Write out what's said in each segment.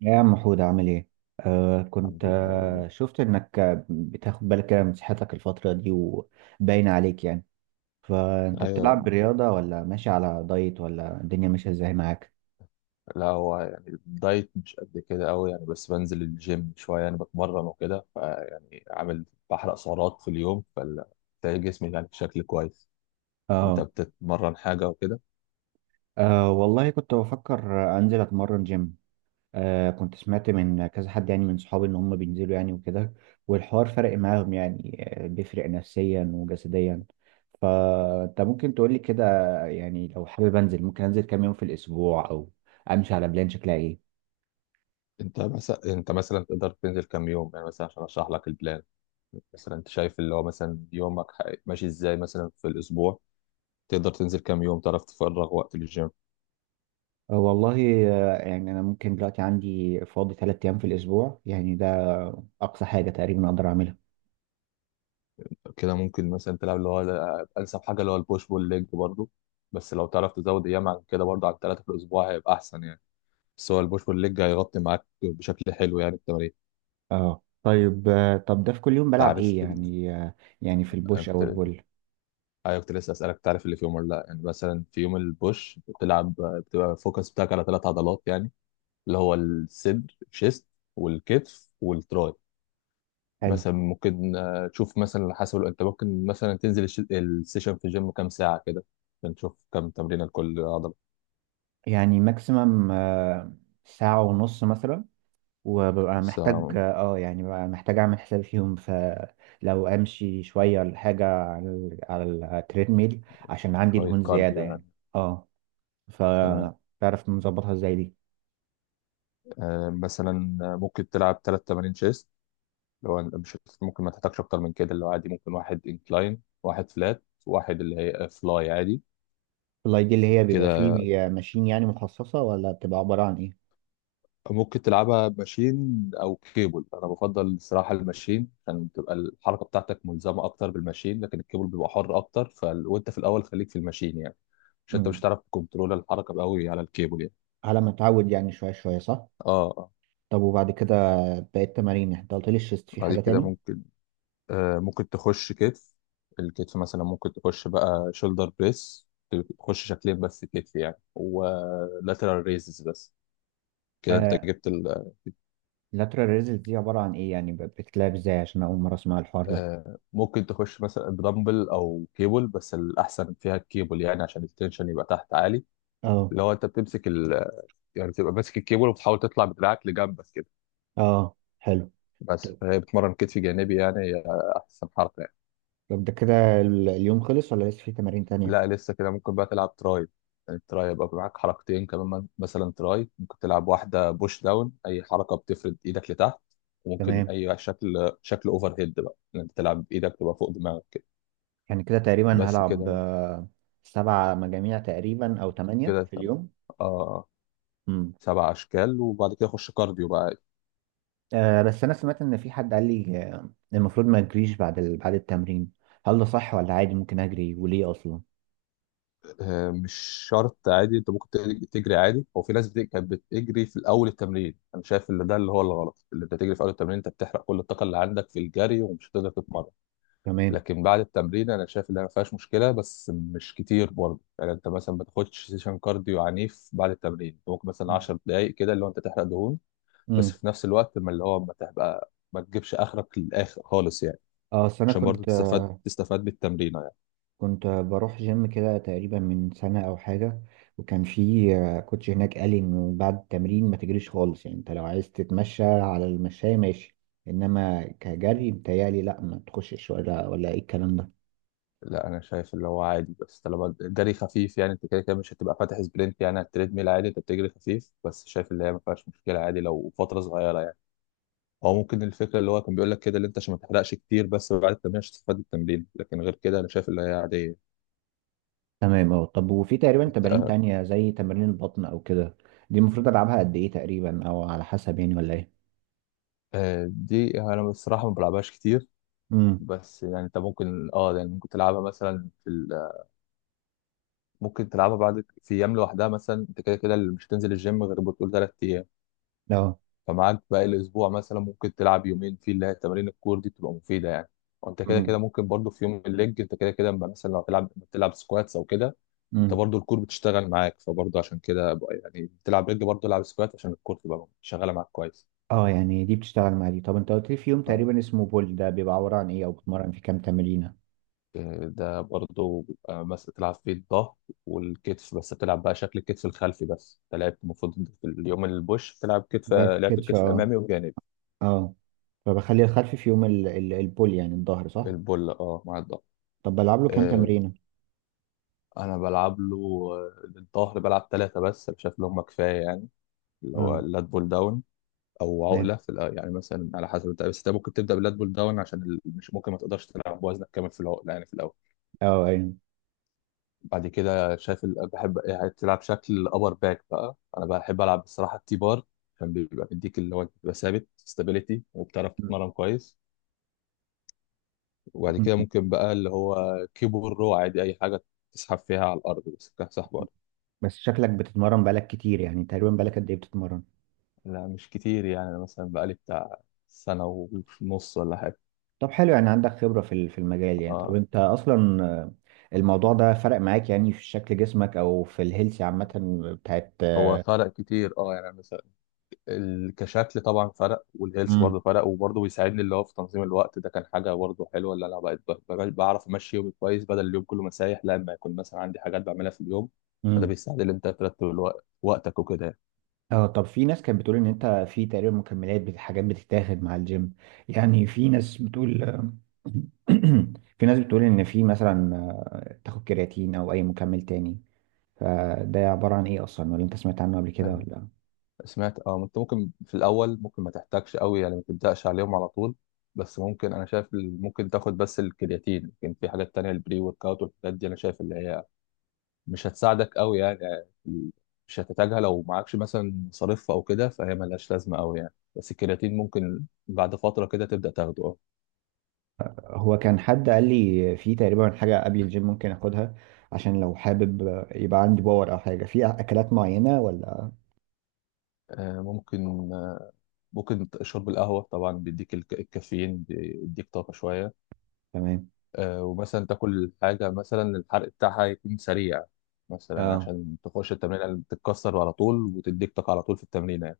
يا عم حود، عامل ايه؟ كنت الحمد لله. شفت انك بتاخد بالك كده من صحتك الفترة دي وباين عليك يعني. فانت ايوه. بتلعب بالرياضة ولا ماشي على دايت ولا الدنيا ماشية ازاي معاك؟ لا، هو يعني الدايت مش قد كده قوي يعني، بس بنزل الجيم شويه يعني بتمرن وكده، فيعني عامل بحرق سعرات في اليوم، فبتلاقي جسمي يعني بشكل كويس. انت اه. بتتمرن حاجه وكده؟ والله كنت بفكر انزل اتمرن جيم. كنت سمعت من كذا حد، يعني من صحابي، ان هم بينزلوا يعني وكده، والحوار فرق معاهم يعني. بيفرق نفسيا وجسديا. فانت ممكن تقولي كده، يعني لو حابب انزل ممكن انزل كام يوم في الاسبوع او امشي على بلان شكلها ايه. انت مثلا تقدر تنزل كام يوم يعني، مثلا عشان اشرح لك البلان. مثلا انت شايف اللي هو مثلا يومك ماشي ازاي مثلا في الاسبوع، تقدر تنزل كام يوم تعرف تفرغ وقت للجيم؟ والله، يعني انا ممكن دلوقتي عندي فاضي 3 ايام في الاسبوع، يعني ده اقصى حاجة تقريبا اقدر اعملها. كده ممكن مثلا تلعب اللي هو انسب حاجه اللي هو البوش بول ليج برضه، بس لو تعرف تزود ايام عن كده برضه عن 3 في الاسبوع هيبقى احسن يعني. بس هو البوش بول ليج هيغطي معاك بشكل حلو يعني التمارين. اه طيب، طب ده في كل يوم بلعب تعرف ايه يعني يعني في انا البوش او كنت البول؟ ايوه، كنت لسه اسالك تعرف اللي في يوم ولا لا. يعني مثلا في يوم البوش بتلعب، بتبقى الفوكس بتاعك على 3 عضلات يعني، اللي هو الصدر الشيست والكتف والتراي. حلو. مثلا ممكن تشوف مثلا حسب انت، ممكن مثلا تنزل السيشن في الجيم كام ساعه كده، عشان تشوف كام تمرينه لكل عضله. يعني ماكسيمم ساعة ونص مثلا، وببقى محتاج ساعة. اه، يعني ببقى محتاج اعمل حساب فيهم، فلو امشي شويه ولا حاجه على على التريد ميل عشان عندي شوية دهون زياده كارديو يعني. يعني. اه، تمام. فتعرف نظبطها ازاي دي؟ مثلا ممكن تلعب تلات تمارين شيست، اللي هو مش ممكن ما تحتاجش أكتر من كده. اللي هو عادي ممكن واحد انكلاين واحد فلات واحد اللي هي فلاي عادي. الاي دي اللي هي بيبقى كده فيه ماشين يعني مخصصه، ولا بتبقى عباره عن ايه؟ ممكن تلعبها ماشين أو كيبل. أنا بفضل الصراحة الماشين عشان تبقى الحركة بتاعتك ملزمة أكتر بالماشين، لكن الكيبل بيبقى حر أكتر. وأنت في الأول خليك في الماشين يعني، عشان أنت مش امم، هتعرف تكنترول الحركة أوي على الكيبل يعني. على ما اتعود يعني، شويه شويه، صح؟ اه. آه. طب وبعد كده باقي التمارين انت قلت لي الشيست، في بعد حاجه كده تاني؟ ممكن تخش كتف. الكتف مثلا ممكن تخش بقى شولدر بريس. تخش شكلين بس كتف يعني، ولاترال ريزز بس. كده انت آه جبت. lateral raises دي عباره عن ايه يعني، بتتلعب ازاي؟ عشان اول مره اسمع الحوار ده. ممكن تخش مثلا بدمبل او كيبل، بس الاحسن فيها الكيبل يعني عشان التنشن يبقى تحت عالي. اه. اللي هو انت بتمسك. يعني بتبقى ماسك الكيبل وبتحاول تطلع بدراعك لجنبك كده. اه حلو. بس فهي بتمرن كتف جانبي يعني، هي احسن حركه. طب ده كده اليوم خلص ولا لسه في تمارين تانية؟ لا، لسه كده ممكن بقى تلعب تراي. يعني التراي يبقى معاك حركتين كمان مثلا تراي ممكن تلعب واحدة بوش داون، أي حركة بتفرد إيدك لتحت. وممكن تمام، أي شكل أوفر هيد بقى، إن أنت تلعب بإيدك تبقى فوق دماغك كده. يعني كده تقريبا بس هلعب كده. 7 مجاميع تقريبا أو تمانية كده في تمام. اليوم آه. مم. سبع أشكال وبعد كده خش كارديو بقى. آه بس أنا سمعت إن في حد قال لي المفروض ما أجريش بعد بعد التمرين. هل ده صح ولا عادي ممكن أجري، وليه أصلا؟ مش شرط. عادي أنت ممكن تجري عادي. هو في ناس كانت بتجري في الأول التمرين، أنا شايف إن ده اللي هو الغلط، اللي أنت تجري في أول التمرين أنت بتحرق كل الطاقة اللي عندك في الجري ومش هتقدر تتمرن. تمام. لكن بعد التمرين انا شايف انها ما فيهاش مشكله، بس مش كتير برضه يعني. انت مثلا ما تاخدش سيشن كارديو عنيف بعد التمرين، أنت ممكن مثلا مم. 10 دقائق كده اللي هو انت تحرق دهون، بس مم. في نفس الوقت ما اللي هو ما تبقى ما تجيبش اخرك للاخر خالص يعني، اه أصل أنا عشان برضه كنت، تستفاد بالتمرين يعني. كنت بروح جيم كده تقريبا من سنة أو حاجة، وكان في كوتش هناك قال لي إنه بعد التمرين ما تجريش خالص، يعني أنت لو عايز تتمشى على المشاية ماشي، إنما كجري بتهيألي لأ ما تخشش، ولا إيه الكلام ده؟ لا، انا شايف اللي هو عادي بس طالما الجري خفيف يعني. انت كده كده مش هتبقى فاتح سبرنت يعني على التريدميل، عادي انت بتجري خفيف، بس شايف اللي هي ما فيهاش مشكله، عادي لو فتره صغيره يعني. او ممكن الفكره اللي هو كان بيقول لك كده، اللي انت عشان ما تحرقش كتير بس بعد التمرين عشان تستفاد التمرين، لكن غير كده انا شايف اللي هي عاديه. تمام أه. طب وفي تقريبا انت تمارين آه، تانية زي تمارين البطن أو كده، دي المفروض ألعبها قد إيه تقريبا أو على حسب يعني، ولا إيه؟ دي انا بصراحه ما بلعبهاش كتير. امم. بس يعني انت ممكن اه يعني ممكن تلعبها مثلا في. ممكن تلعبها بعد في ايام لوحدها. مثلا انت كده كده اللي مش هتنزل الجيم غير بتقول 3 ايام، أه. فمعاك باقي الاسبوع مثلا ممكن تلعب يومين فيه اللي هي تمارين الكور دي، بتبقى مفيده يعني. وانت كده كده امم. ممكن برضو في يوم الليج، انت كده كده اما مثلا لو تلعب سكواتس او كده، انت امم. برضو الكور بتشتغل معاك. فبرضو عشان كده بقى يعني بتلعب رجل، برضو العب سكوات عشان الكور تبقى شغاله معاك كويس. أه يعني دي بتشتغل مع دي. طب أنت قلت لي في يوم ف- تقريبا اسمه بول، ده بيبقى عبارة عن إيه أو بتمرن في كام تمرينة؟ ده برضو بيبقى مثلا تلعب فيه الظهر والكتف، بس بتلعب بقى شكل الكتف الخلفي بس. انت لعبت المفروض في اليوم البوش بتلعب كتف، لعبت لعبت كتف الكتف أه. الامامي والجانبي. اه. فبخلي الخلفي في يوم البول يعني الظهر، صح؟ البول اه، مع الظهر. طب بلعب له كام آه، تمرينه؟ انا بلعب له الظهر، بلعب 3 بس أنا شايف اللي هم كفاية يعني. اللي هو اه. اللات بول داون او تمام. عقلة في يعني مثلا على حسب انت. بس انت ممكن تبدأ باللات بول داون عشان مش ممكن ما تقدرش تلعب بوزنك كامل في العقلة يعني في الاول. اه ايوه. بعد كده شايف بحب يعني تلعب شكل ابر باك بقى. انا بحب العب الصراحة التي بار عشان بيبقى مديك، اللي هو أنت بتبقى ثابت ستابيليتي وبتعرف م- تتمرن كويس. وبعد كده م- ممكن بقى اللي هو كيبورو عادي، اي حاجة تسحب فيها على الارض بس كسحب. م. بس شكلك بتتمرن بقالك كتير، يعني تقريبا بقالك قد ايه بتتمرن؟ لا، مش كتير يعني. أنا مثلا بقالي بتاع سنة ونص ولا حاجة. طب حلو، يعني عندك خبرة في في المجال يعني. طب اه. انت اصلا الموضوع ده فرق معاك يعني في شكل جسمك او في الهيلث عامة بتاعت. هو فرق كتير اه يعني، مثلا كشكل طبعا فرق، والهيلث برضه فرق، وبرضه بيساعدني اللي هو في تنظيم الوقت. ده كان حاجة برضه حلوة، اللي أنا بقيت بعرف أمشي يومي كويس بدل اليوم كله مسايح لما يكون مثلا عندي حاجات بعملها في اليوم. فده امم. بيساعد إن أنت ترتب وقتك وكده يعني. اه طب في ناس كانت بتقول ان انت في تقريبا مكملات حاجات بتتاخد مع الجيم، يعني في ناس بتقول، في ناس بتقول ان في مثلا تاخد كرياتين او اي مكمل تاني. فده عبارة عن ايه اصلا، ولا انت سمعت عنه قبل كده ولا؟ سمعت اه. انت ممكن في الاول ممكن ما تحتاجش قوي يعني، ما تبداش عليهم على طول. بس ممكن انا شايف ممكن تاخد بس الكرياتين، لكن في حاجات تانية البري ورك اوت والحاجات دي انا شايف اللي هي مش هتساعدك قوي يعني مش هتحتاجها لو معكش مثلا مصاريف او كده، فهي ملهاش لازمه قوي يعني، بس الكرياتين ممكن بعد فتره كده تبدا تاخده اه. هو كان حد قال لي في تقريبا حاجة قبل الجيم ممكن اخدها، عشان لو حابب يبقى عندي باور، او حاجة في اكلات معينة ولا؟ آه، ممكن آه، ممكن شرب القهوه طبعا، بيديك الكافيين، بيديك طاقه شويه. تمام. ومثلا تاكل حاجة مثلا الحرق بتاعها يكون سريع، مثلا اه عشان تخش التمرينة اللي بتتكسر على طول وتديك طاقة على طول في التمرينة يعني.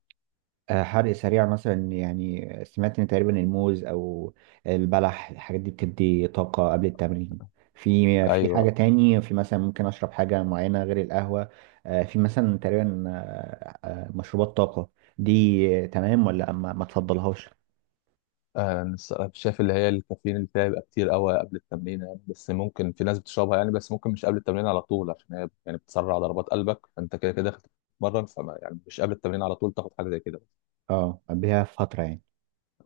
حرق سريع مثلا، يعني سمعت ان تقريبا الموز او البلح الحاجات دي بتدي طاقة قبل التمرين. في حاجة أيوة. تاني، في مثلا ممكن اشرب حاجة معينة غير القهوة؟ في مثلا تقريبا مشروبات طاقة، دي تمام ولا ما تفضلهاش؟ أنا الصراحة شايف اللي هي الكافيين اللي فيها بيبقى كتير قوي قبل التمرين يعني، بس ممكن في ناس بتشربها يعني، بس ممكن مش قبل التمرين على طول عشان هي يعني بتسرع ضربات قلبك، فأنت كده كده داخل تتمرن، فما يعني مش قبل التمرين على طول تاخد حاجة زي كده. اه قبلها فترة يعني.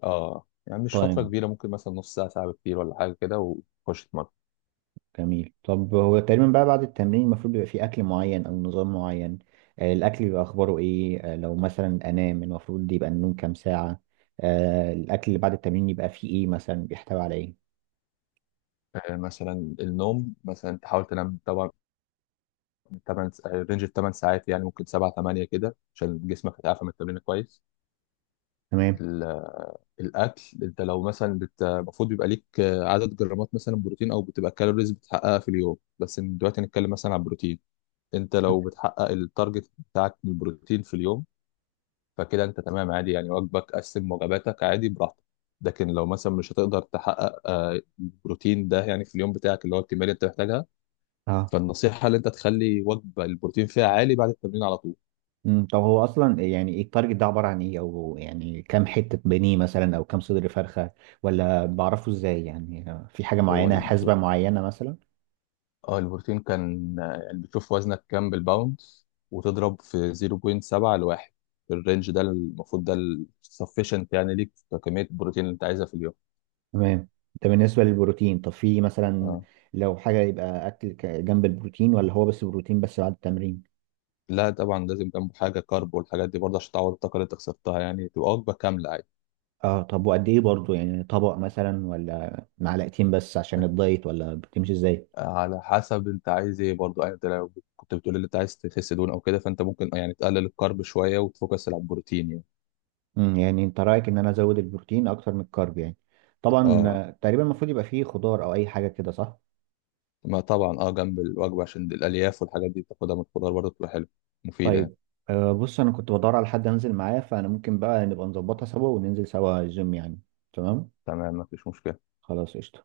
اه، يعني مش فترة طيب كبيرة، ممكن مثلا نص ساعة ساعة كتير ولا حاجة كده، وتخش تتمرن. جميل. طب هو تقريبا بقى بعد التمرين المفروض بيبقى فيه أكل معين أو نظام معين؟ الأكل بيبقى أخباره إيه؟ لو مثلا أنام المفروض يبقى النوم كام ساعة؟ الأكل اللي بعد التمرين يبقى فيه إيه مثلا، بيحتوي على إيه؟ مثلا النوم مثلا تحاول تنام طبعا تمن، رينج التمن ساعات يعني، ممكن 7 8 كده عشان جسمك يتعافى من التمرين كويس. تمام ال- الاكل انت لو مثلا المفروض بيبقى ليك عدد جرامات مثلا بروتين او بتبقى كالوريز بتحققها في اليوم. بس دلوقتي نتكلم مثلا عن البروتين. انت لو بتحقق التارجت بتاعك من البروتين في اليوم، فكده انت تمام عادي يعني، وجبك قسم وجباتك عادي براحتك. لكن لو مثلا مش هتقدر تحقق البروتين ده يعني في اليوم بتاعك، اللي هو الكميه اللي انت محتاجها، أه. فالنصيحه اللي انت تخلي وجبه البروتين فيها عالي بعد التمرين على طول. أمم، طب هو أصلا يعني إيه التارجت ده، عبارة عن إيه، أو يعني كام حتة بانيه مثلا أو كام صدر فرخة، ولا بعرفه إزاي يعني؟ في حاجة هو معينة، حسبة البروتين معينة مثلا؟ اه البروتين كان يعني بتشوف وزنك كام بالباوندز، وتضرب في 0.7 لواحد. الرينج ده المفروض ده السفشنت يعني ليك كمية البروتين اللي انت عايزها في اليوم. تمام. ده بالنسبة للبروتين. طب في مثلا اه. لو حاجة يبقى أكل جنب البروتين، ولا هو بس بروتين بس بعد التمرين؟ لا طبعا، لازم جنبه حاجة كارب والحاجات دي برضه عشان تعوض الطاقة اللي انت خسرتها يعني، تبقى وجبة كاملة عادي. اه طب وقد إيه برضو، يعني طبق مثلا ولا معلقتين بس عشان الدايت، ولا بتمشي إزاي؟ على حسب انت عايز ايه برضه يعني. انت لو كنت بتقول اللي انت عايز تخس دهون او كده فانت ممكن يعني تقلل الكارب شوية وتفوكس على البروتين يعني. امم، يعني أنت رأيك إن أنا أزود البروتين أكتر من الكارب يعني. طبعا اه. تقريبا المفروض يبقى فيه خضار أو أي حاجة كده، صح؟ ما طبعا اه، جنب الوجبة عشان الألياف والحاجات دي بتاخدها من الخضار، برضه بتبقى حلوة مفيدة يعني. طيب. آه بص أنا كنت بدور على حد أنزل معاه، فأنا ممكن بقى نبقى نظبطها سوا وننزل سوا الجيم يعني. تمام؟ تمام. مفيش مشكلة. خلاص قشطة.